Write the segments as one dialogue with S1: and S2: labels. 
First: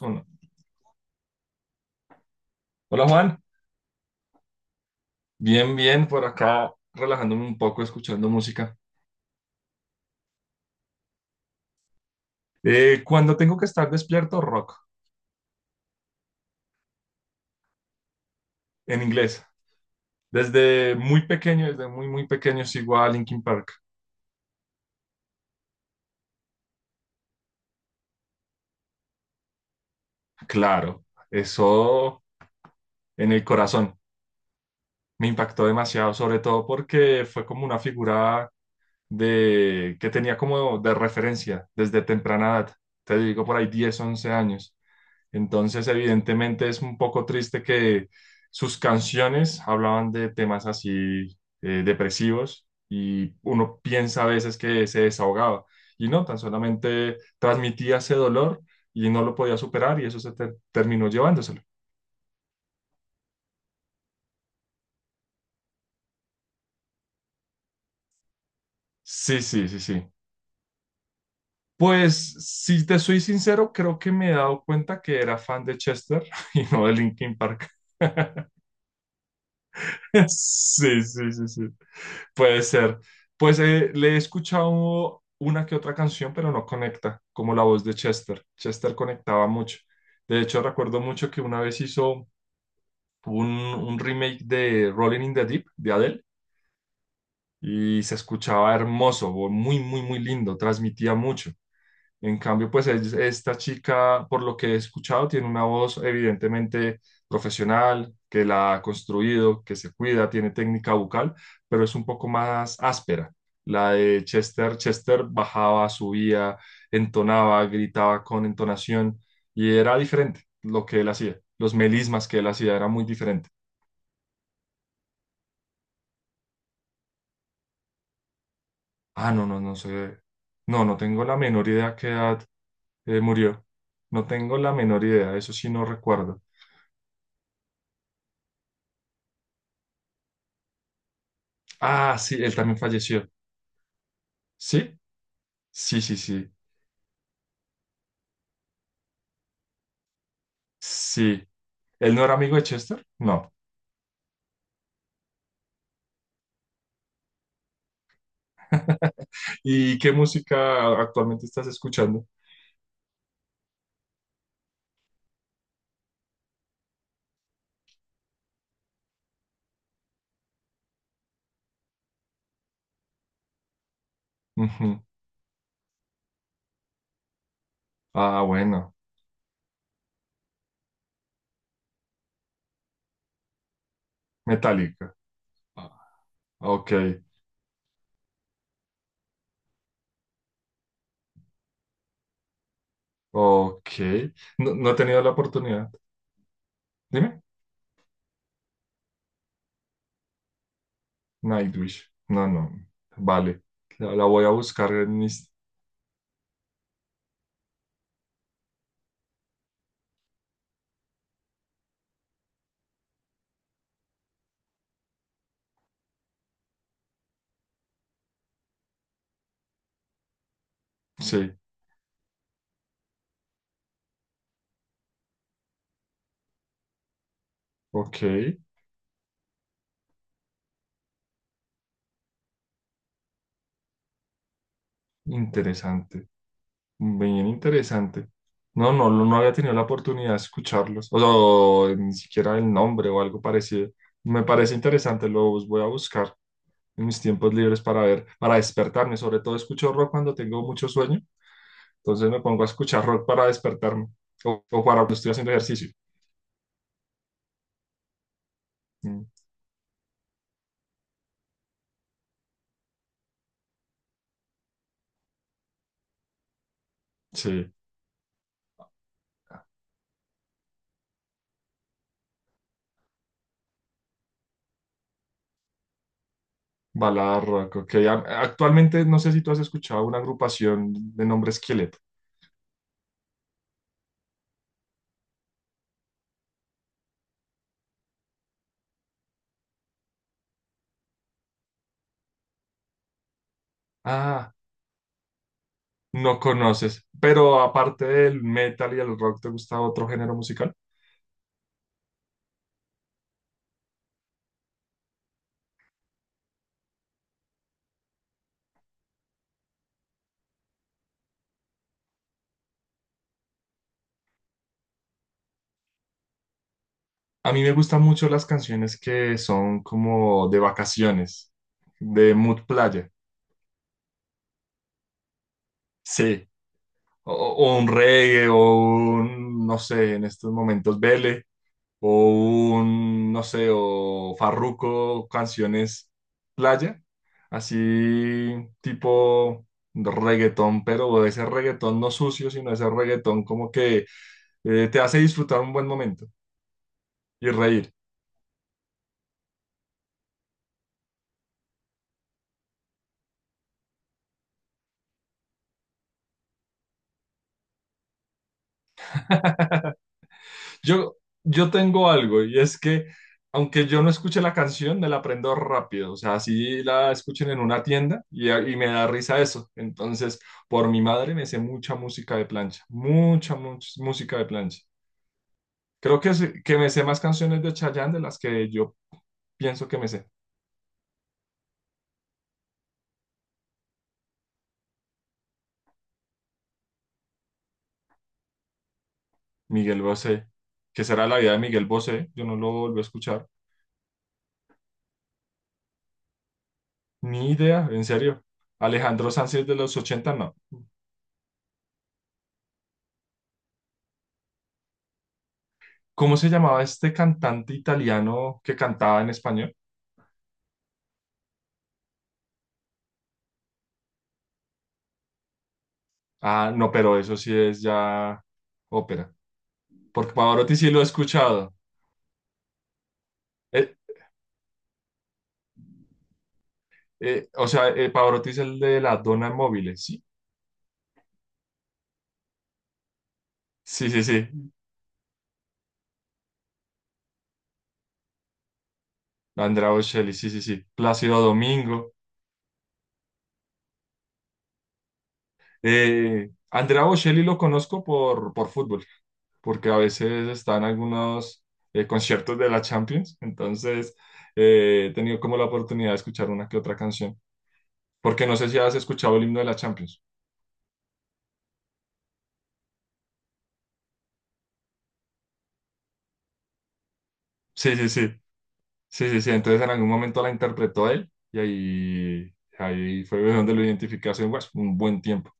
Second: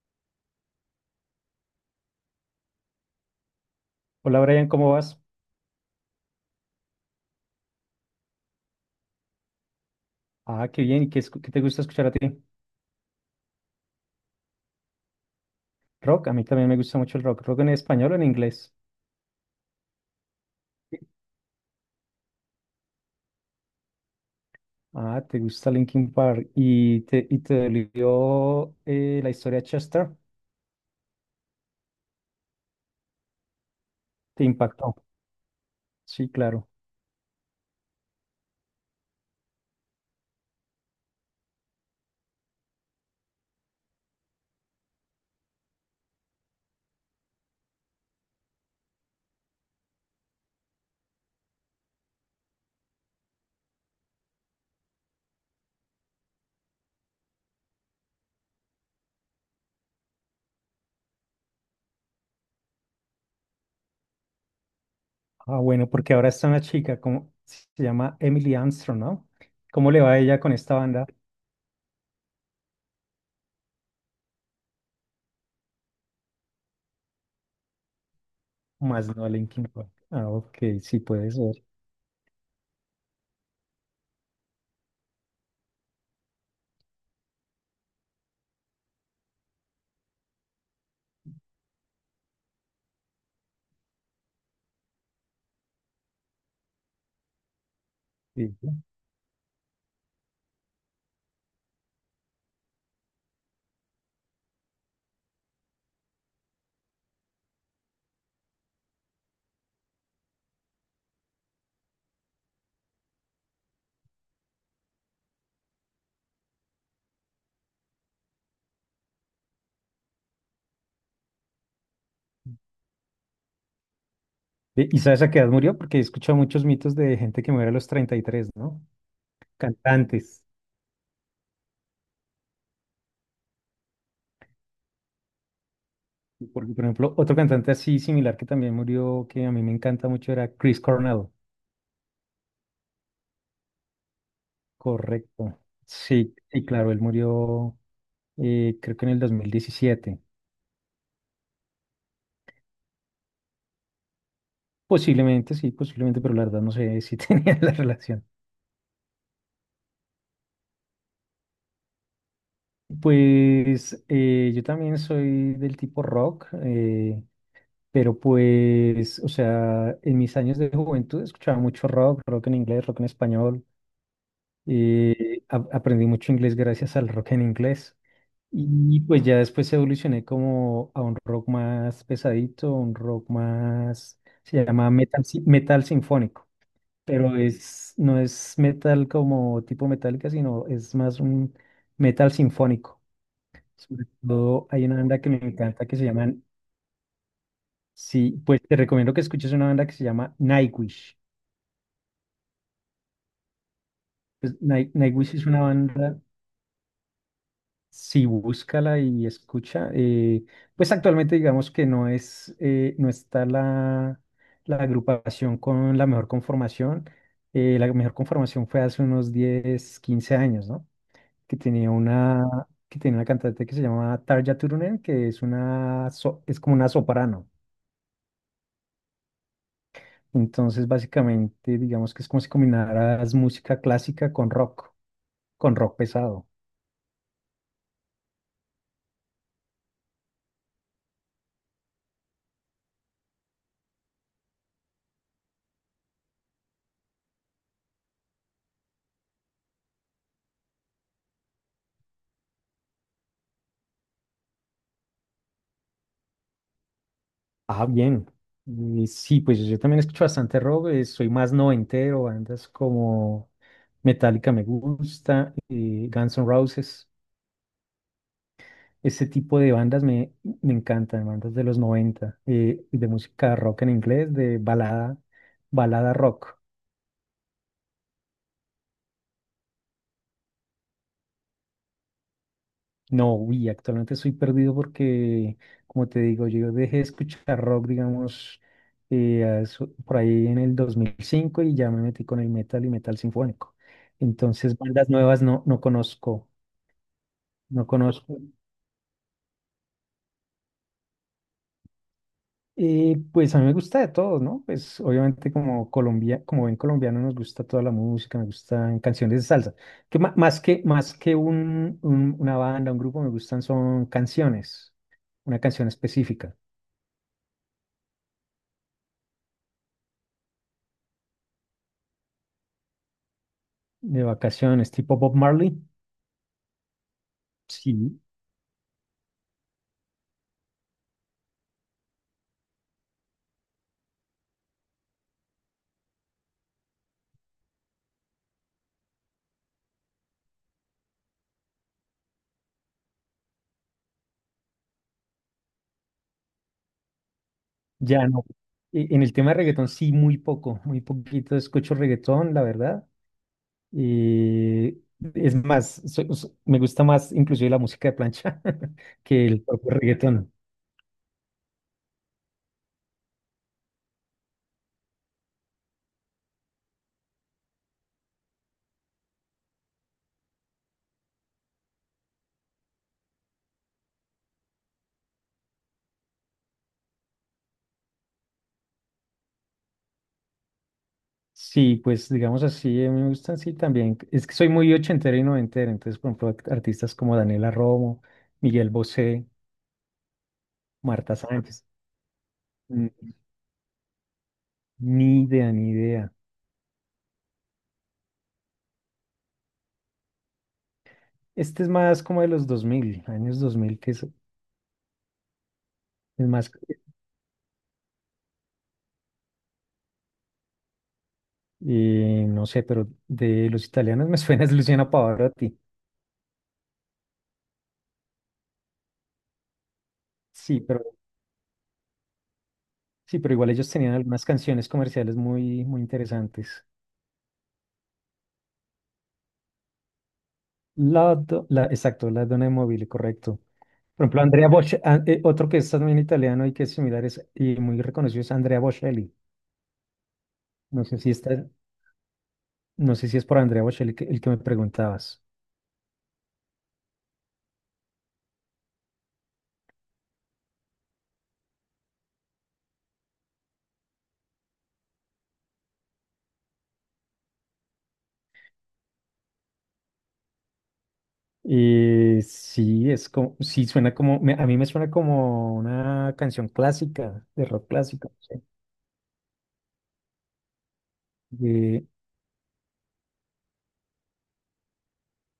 S1: Uno. Hola Juan,
S2: Hola Brian, ¿cómo vas?
S1: bien, bien, por acá relajándome un poco, escuchando música.
S2: Ah, qué bien. ¿Y qué, qué te gusta escuchar a ti?
S1: Cuando tengo que estar despierto, rock,
S2: Rock, a mí también me gusta mucho el rock. ¿Rock en español o en inglés?
S1: en inglés. Desde muy pequeño, desde muy, muy pequeño sigo a Linkin Park.
S2: Ah, ¿te gusta Linkin Park? ¿Y te dolió la historia de Chester?
S1: Claro, eso en el corazón
S2: ¿Te impactó?
S1: me impactó demasiado,
S2: Sí,
S1: sobre todo
S2: claro.
S1: porque fue como una figura de, que tenía como de referencia desde temprana edad. Te digo, por ahí 10, 11 años. Entonces, evidentemente es un poco triste que sus canciones hablaban de temas así depresivos, y uno piensa a veces que se desahogaba y no, tan solamente transmitía ese dolor y no lo podía superar, y eso se terminó llevándoselo.
S2: Ah, bueno, porque ahora está una chica, como, se llama Emily Armstrong, ¿no?
S1: Sí, sí, sí,
S2: ¿Cómo le va
S1: sí.
S2: a ella con esta banda?
S1: Pues si te soy sincero, creo que me he dado cuenta que era fan de Chester y no de Linkin Park.
S2: Más no a Linkin Park. Ah, ok, sí,
S1: Sí,
S2: puede
S1: sí, sí, sí.
S2: ser.
S1: Puede ser. Pues le he escuchado una que otra canción, pero no conecta, como la voz de Chester. Chester conectaba mucho. De hecho, recuerdo mucho que una vez hizo un remake de Rolling in the Deep de Adele y se
S2: Sí.
S1: escuchaba hermoso, muy, muy, muy lindo, transmitía mucho. En cambio, pues esta chica, por lo que he escuchado, tiene una voz evidentemente profesional, que la ha construido, que se cuida, tiene técnica vocal, pero es un poco más áspera. La de Chester, Chester bajaba, subía, entonaba, gritaba con entonación, y era diferente lo que él hacía. Los melismas que él hacía era muy diferente.
S2: ¿Y sabes a qué edad murió? Porque he escuchado muchos mitos de gente que muere a los 33, ¿no?
S1: Ah, no, no, no sé.
S2: Cantantes.
S1: No, no tengo la menor idea qué edad murió. No tengo la menor idea, eso sí no recuerdo.
S2: Porque, por ejemplo, otro cantante así similar que también murió, que a mí me encanta mucho, era Chris Cornell.
S1: Ah, sí, él también falleció. ¿Sí?
S2: Correcto.
S1: Sí, sí,
S2: Sí,
S1: sí.
S2: sí, claro, él murió creo que en el 2017.
S1: Sí. ¿Él no era amigo de Chester? No.
S2: Posiblemente, sí, posiblemente, pero la verdad no sé si tenía la relación.
S1: ¿Y qué música actualmente estás escuchando?
S2: Pues yo también soy del tipo rock, pero pues, o sea, en mis años de juventud escuchaba mucho rock, rock en inglés, rock en español.
S1: Ujú.
S2: Aprendí mucho inglés gracias al rock en inglés.
S1: Ah, bueno,
S2: Y pues ya después evolucioné como a un rock más pesadito, un rock más, se llama
S1: Metallica.
S2: metal, metal
S1: Ah,
S2: sinfónico,
S1: ok,
S2: pero es, no es metal como tipo metálica, sino es más un metal sinfónico.
S1: ok.
S2: Sobre todo
S1: No,
S2: hay
S1: no he
S2: una banda
S1: tenido
S2: que
S1: la
S2: me encanta
S1: oportunidad.
S2: que se llama,
S1: Dime.
S2: sí, pues te recomiendo que escuches una banda que se llama Nightwish.
S1: Nightwish. No, no. Vale. La voy a
S2: Pues
S1: buscar en
S2: Nightwish es
S1: mis...
S2: una banda. Sí, búscala y escucha. Pues actualmente digamos que no es, no está la agrupación con la mejor conformación. La mejor conformación fue hace unos 10 15 años, ¿no?
S1: Sí,
S2: Que tenía una, que tenía una cantante que se llamaba Tarja Turunen, que es una, es como una soprano.
S1: ok.
S2: Entonces, básicamente, digamos que es como si combinaras música clásica con rock
S1: Interesante.
S2: pesado.
S1: Bien interesante. No, no, no no había tenido la oportunidad de escucharlos, o sea, o ni siquiera el nombre o algo parecido. Me parece interesante, los voy a buscar en mis tiempos libres para ver, para despertarme. Sobre todo escucho rock cuando tengo mucho sueño, entonces me pongo a escuchar rock para despertarme o para cuando estoy haciendo ejercicio.
S2: Ah, bien. Y
S1: Mm,
S2: sí, pues yo también escucho bastante rock, soy más noventero, bandas como Metallica me gusta, Guns N' Roses,
S1: sí,
S2: ese tipo de bandas me encantan, bandas de los 90, de música rock en inglés, de balada, balada rock.
S1: balada rock, ok. Actualmente no sé si tú has escuchado una agrupación de nombre Skillet.
S2: No, uy, actualmente estoy perdido porque, como te digo, yo dejé de escuchar rock, digamos, por ahí en el 2005 y ya me metí con el metal y metal sinfónico.
S1: Ah,
S2: Entonces, bandas nuevas no
S1: no
S2: conozco,
S1: conoces, pero
S2: no
S1: aparte
S2: conozco.
S1: del metal y el rock, ¿te gusta otro género musical?
S2: Pues a mí me gusta de todo, ¿no? Pues obviamente como Colombia, como buen colombiano nos gusta toda la música, me gustan canciones de salsa. Que ma- más que un, una banda, un grupo, me gustan son canciones, una canción específica.
S1: A mí me gustan mucho las canciones que son como de vacaciones, de mood playa.
S2: De vacaciones, tipo Bob Marley,
S1: Sí, o un
S2: sí,
S1: reggae o un, no sé, en estos momentos, vele. O un, no sé, o Farruko, canciones playa, así tipo reggaetón, pero de ese reggaetón no sucio, sino ese reggaetón como que te hace disfrutar un buen momento y reír.
S2: ya no. En el tema de reggaetón, sí, muy poco, muy poquito escucho reggaetón, la verdad. Eh, es más, me gusta más inclusive la música de plancha que el propio reggaetón.
S1: Yo, yo tengo algo y es que aunque yo no escuche la canción, me la aprendo rápido, o sea, así la escuchen en una tienda y me da risa eso. Entonces, por mi madre me sé mucha música de plancha, mucha, mucha música de plancha. Creo que, que me sé más canciones de Chayanne de las que yo pienso que me sé.
S2: Sí, pues digamos así, a mí me gustan, sí, también. Es que soy muy ochentero y noventero, entonces, por ejemplo, artistas como Daniela Romo, Miguel Bosé,
S1: Miguel Bosé, que será
S2: Marta
S1: la vida de
S2: Sánchez,
S1: Miguel Bosé, yo no lo volví a
S2: mm,
S1: escuchar.
S2: ni idea, ni idea.
S1: Ni idea, en serio. Alejandro Sanz es de los ochenta no.
S2: Este es más como de los 2000, años 2000, que es...
S1: ¿Cómo
S2: Es
S1: se
S2: más.
S1: llamaba este cantante italiano que cantaba en español?
S2: Y no sé, pero de los italianos me suena es Luciana Pavarotti.
S1: Ah, no, pero eso sí es ya ópera. Porque Pavarotti
S2: Sí,
S1: sí lo he
S2: pero
S1: escuchado.
S2: sí, pero igual ellos
S1: Eh,
S2: tenían algunas canciones comerciales muy, muy interesantes.
S1: o sea, Pavarotti es el de la Donna Móvil, ¿sí?
S2: Exacto, la Donna móvil, correcto.
S1: Sí, sí,
S2: Por ejemplo, Andrea
S1: sí.
S2: Bocelli, otro que es también italiano y que es y muy reconocido es Andrea Bocelli.
S1: Andrea Bocelli, sí, sí, sí.
S2: No sé si
S1: Plácido
S2: está,
S1: Domingo.
S2: no sé si es por Andrea Bocelli el que me preguntabas.
S1: Andrea Bocelli lo conozco por fútbol, porque a veces está en algunos conciertos de la Champions, entonces he tenido como la oportunidad de escuchar una que otra canción, porque no sé si has escuchado el himno de la Champions.
S2: Sí, es como, sí suena como, a mí me suena como una canción clásica, de rock
S1: Sí, sí, sí,
S2: clásico. No
S1: sí, sí, sí, entonces en algún momento la interpretó él y
S2: sé.
S1: ahí, ahí fue donde lo identifiqué hace pues, un buen tiempo.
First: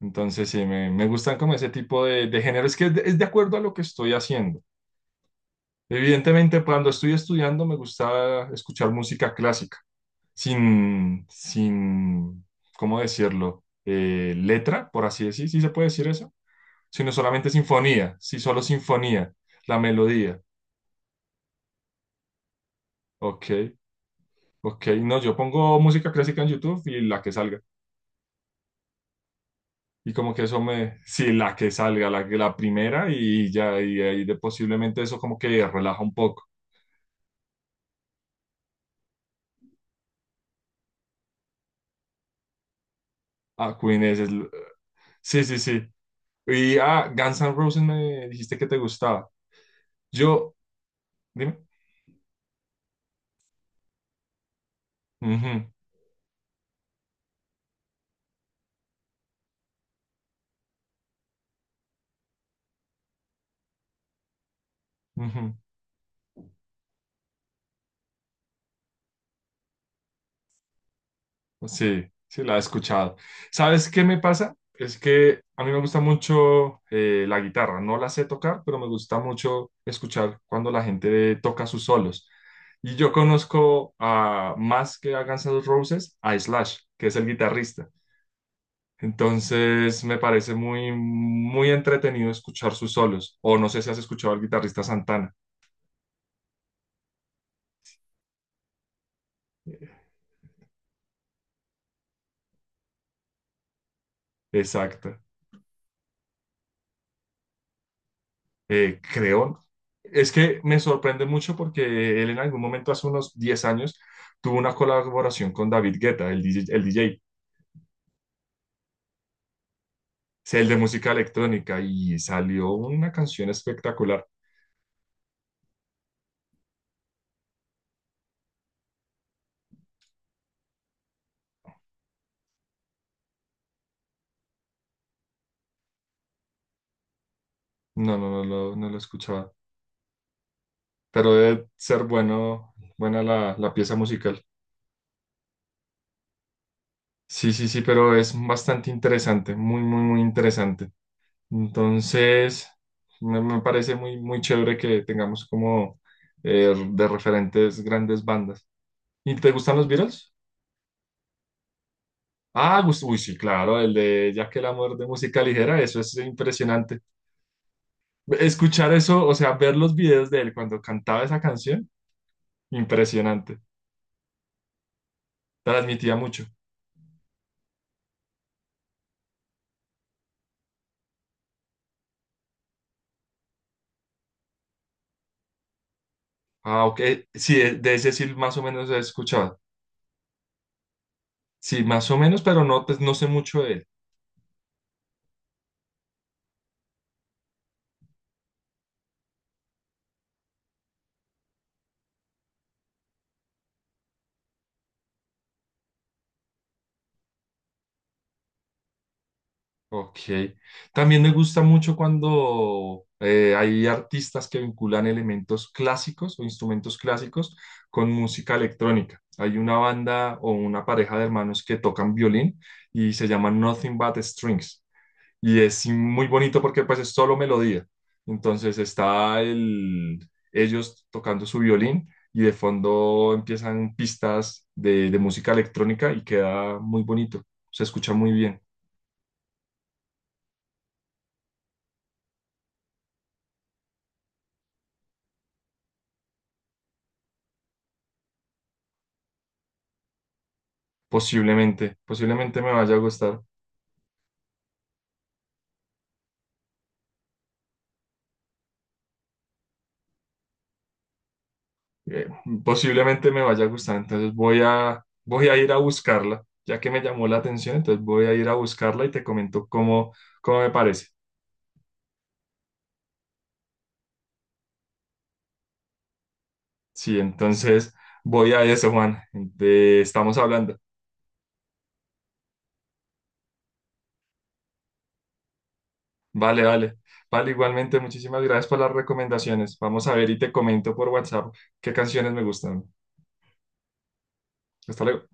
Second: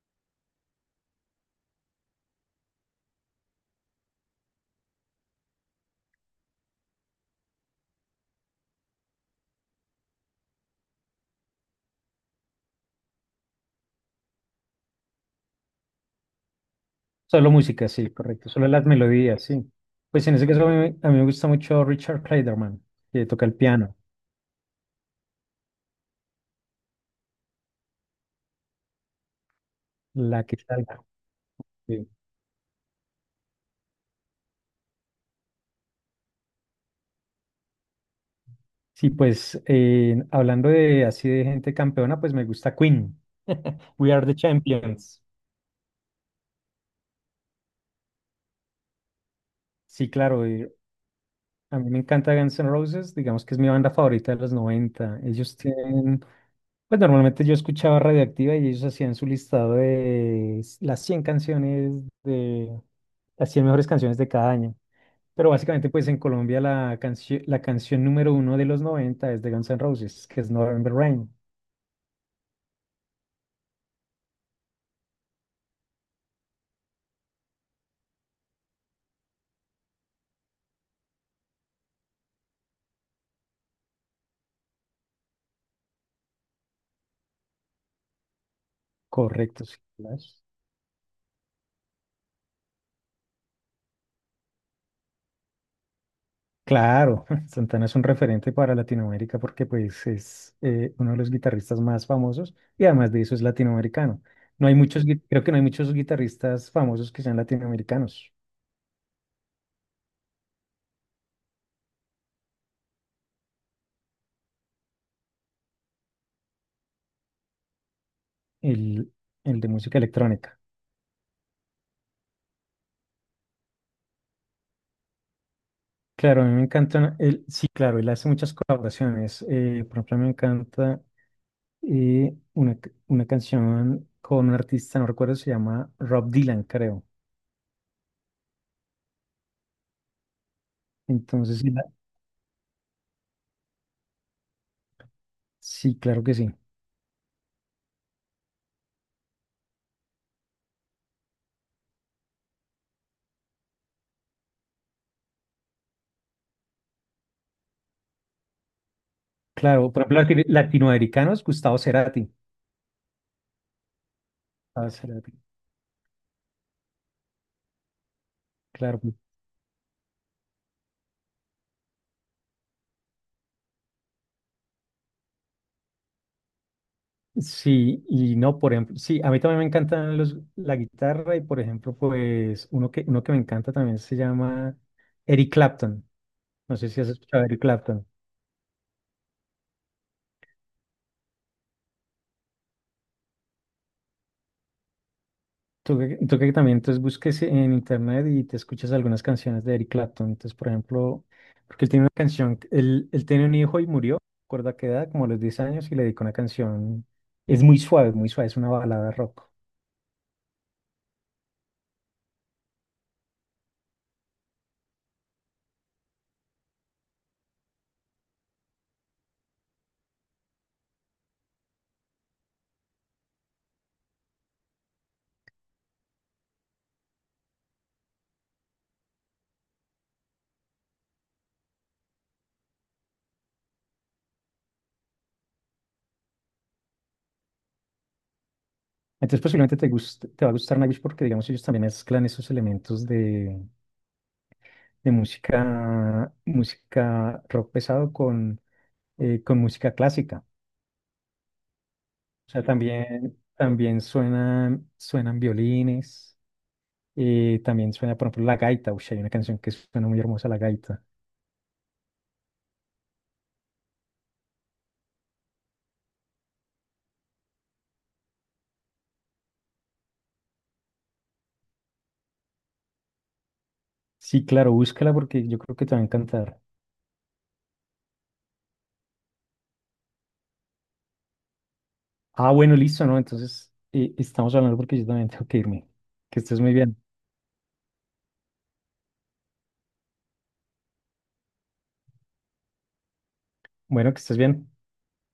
S1: Entonces sí, me gustan como ese tipo de género, es que es de acuerdo a lo que estoy haciendo. Evidentemente, cuando estoy estudiando me gusta escuchar música clásica, sin, sin, ¿cómo decirlo? Letra, por así decir, ¿sí se puede decir eso? Sino
S2: Solo
S1: solamente
S2: música, sí,
S1: sinfonía, sí,
S2: correcto.
S1: solo
S2: Solo las
S1: sinfonía,
S2: melodías, sí.
S1: la
S2: Pues en
S1: melodía.
S2: ese caso a mí me gusta mucho Richard Clayderman, que toca
S1: Ok,
S2: el piano,
S1: ok, no, yo pongo música clásica en YouTube y la que salga. Y como que
S2: la
S1: eso me,
S2: guitarra.
S1: sí, la que
S2: Sí,
S1: salga, la, la primera y ya, y ahí de posiblemente eso como que relaja un poco.
S2: sí, pues hablando de así de gente campeona, pues me gusta Queen.
S1: Ah, Queen
S2: We
S1: es,
S2: Are the Champions.
S1: sí, sí, sí. Y ah, Guns N' Roses me dijiste que te gustaba.
S2: Sí, claro.
S1: Yo, dime.
S2: A mí me encanta Guns N' Roses, digamos que es mi banda favorita de los noventa. Ellos
S1: Ujú,
S2: tienen, pues normalmente yo escuchaba Radioactiva y ellos hacían su listado de las 100 canciones de las 100 mejores canciones de cada año. Pero
S1: ujú.
S2: básicamente, pues en Colombia la canción número 1 de los noventa es de Guns N' Roses, que es November Rain.
S1: Sí, sí, la he escuchado. ¿Sabes qué me pasa? Es que a mí me gusta mucho la guitarra. No la sé tocar, pero me gusta mucho escuchar cuando la gente toca sus solos. Y yo conozco a más que a Guns N' Roses, a Slash, que es el guitarrista.
S2: Correcto, sí.
S1: Entonces me
S2: Flash.
S1: parece muy, muy entretenido escuchar sus solos. O no sé si has escuchado al guitarrista Santana.
S2: Claro, Santana es un referente para Latinoamérica porque pues es uno de los guitarristas más famosos y además de eso es latinoamericano. No hay muchos,
S1: Exacto.
S2: creo que no hay muchos guitarristas famosos que sean latinoamericanos,
S1: Creo. Es que me sorprende mucho porque él en algún momento, hace unos 10 años, tuvo una colaboración con David Guetta, el DJ, el DJ,
S2: el, el de música
S1: sí,
S2: electrónica.
S1: el de música electrónica, y salió una canción espectacular.
S2: Claro, a mí me encanta, él, sí, claro, él hace muchas colaboraciones. Por ejemplo, me encanta una, una canción con un artista, no recuerdo, se llama Rob Dylan, creo.
S1: No, no, no, no, lo escuchaba, pero
S2: Entonces,
S1: debe
S2: sí,
S1: ser bueno, buena la, la pieza musical.
S2: sí, claro que sí.
S1: Sí, sí, sí, pero es bastante interesante, muy, muy, muy interesante. Entonces, me parece muy, muy chévere que tengamos como de referentes grandes bandas. ¿Y te gustan los
S2: Claro, por ejemplo,
S1: Beatles?
S2: latinoamericanos, Gustavo Cerati.
S1: Ah, uy, sí, claro, el de Ya que el
S2: Ah,
S1: amor de música ligera, eso es impresionante. Escuchar
S2: claro.
S1: eso, o sea, ver los videos de él cuando cantaba esa canción, impresionante. Transmitía mucho.
S2: Sí, y no, por ejemplo, sí, a mí también me encantan los, la guitarra y por ejemplo, pues uno que me encanta también se llama Eric Clapton. No
S1: Ah,
S2: sé si
S1: ok,
S2: has escuchado a
S1: sí,
S2: Eric
S1: de
S2: Clapton.
S1: ese sí más o menos he escuchado. Sí, más o menos, pero no, pues, no sé mucho de él.
S2: Tú que también entonces busques en internet y te escuchas algunas canciones de Eric Clapton. Entonces, por ejemplo, porque él tiene una canción, él tiene un hijo y murió, recuerda que edad, como a los 10 años, y le dedicó una canción, es muy suave, es una balada rock.
S1: Ok. También me gusta mucho cuando hay artistas que vinculan elementos clásicos o instrumentos clásicos con música electrónica. Hay una banda o una pareja de hermanos que tocan violín y se llama Nothing But Strings. Y es sí, muy bonito porque pues es solo melodía. Entonces está el, ellos tocando su violín y de fondo empiezan pistas de música electrónica y queda muy bonito. Se escucha muy bien.
S2: Entonces posiblemente te guste, te va a gustar Nightwish porque digamos ellos también mezclan esos elementos de música, música rock pesado con música clásica.
S1: Posiblemente,
S2: O
S1: posiblemente
S2: sea, mm,
S1: me vaya a
S2: también,
S1: gustar.
S2: también suenan, suenan violines, también suena, por ejemplo, la gaita. Uy, hay una canción que suena muy hermosa, la gaita.
S1: eh, Posiblemente me vaya a gustar. Entonces voy a, voy a ir a buscarla, ya que me llamó la atención, entonces voy a ir a buscarla y te comento cómo, cómo me parece.
S2: Sí, claro, búscala porque yo creo que te va a encantar.
S1: Sí, entonces voy a eso, Juan. Estamos hablando.
S2: Ah, bueno, listo, ¿no? Entonces estamos hablando porque yo también tengo que irme. Que estés
S1: Vale,
S2: muy bien.
S1: vale. Vale, igualmente, muchísimas gracias por las recomendaciones. Vamos a ver y te comento por WhatsApp qué canciones me gustan.
S2: Bueno, que estés bien.
S1: Hasta luego.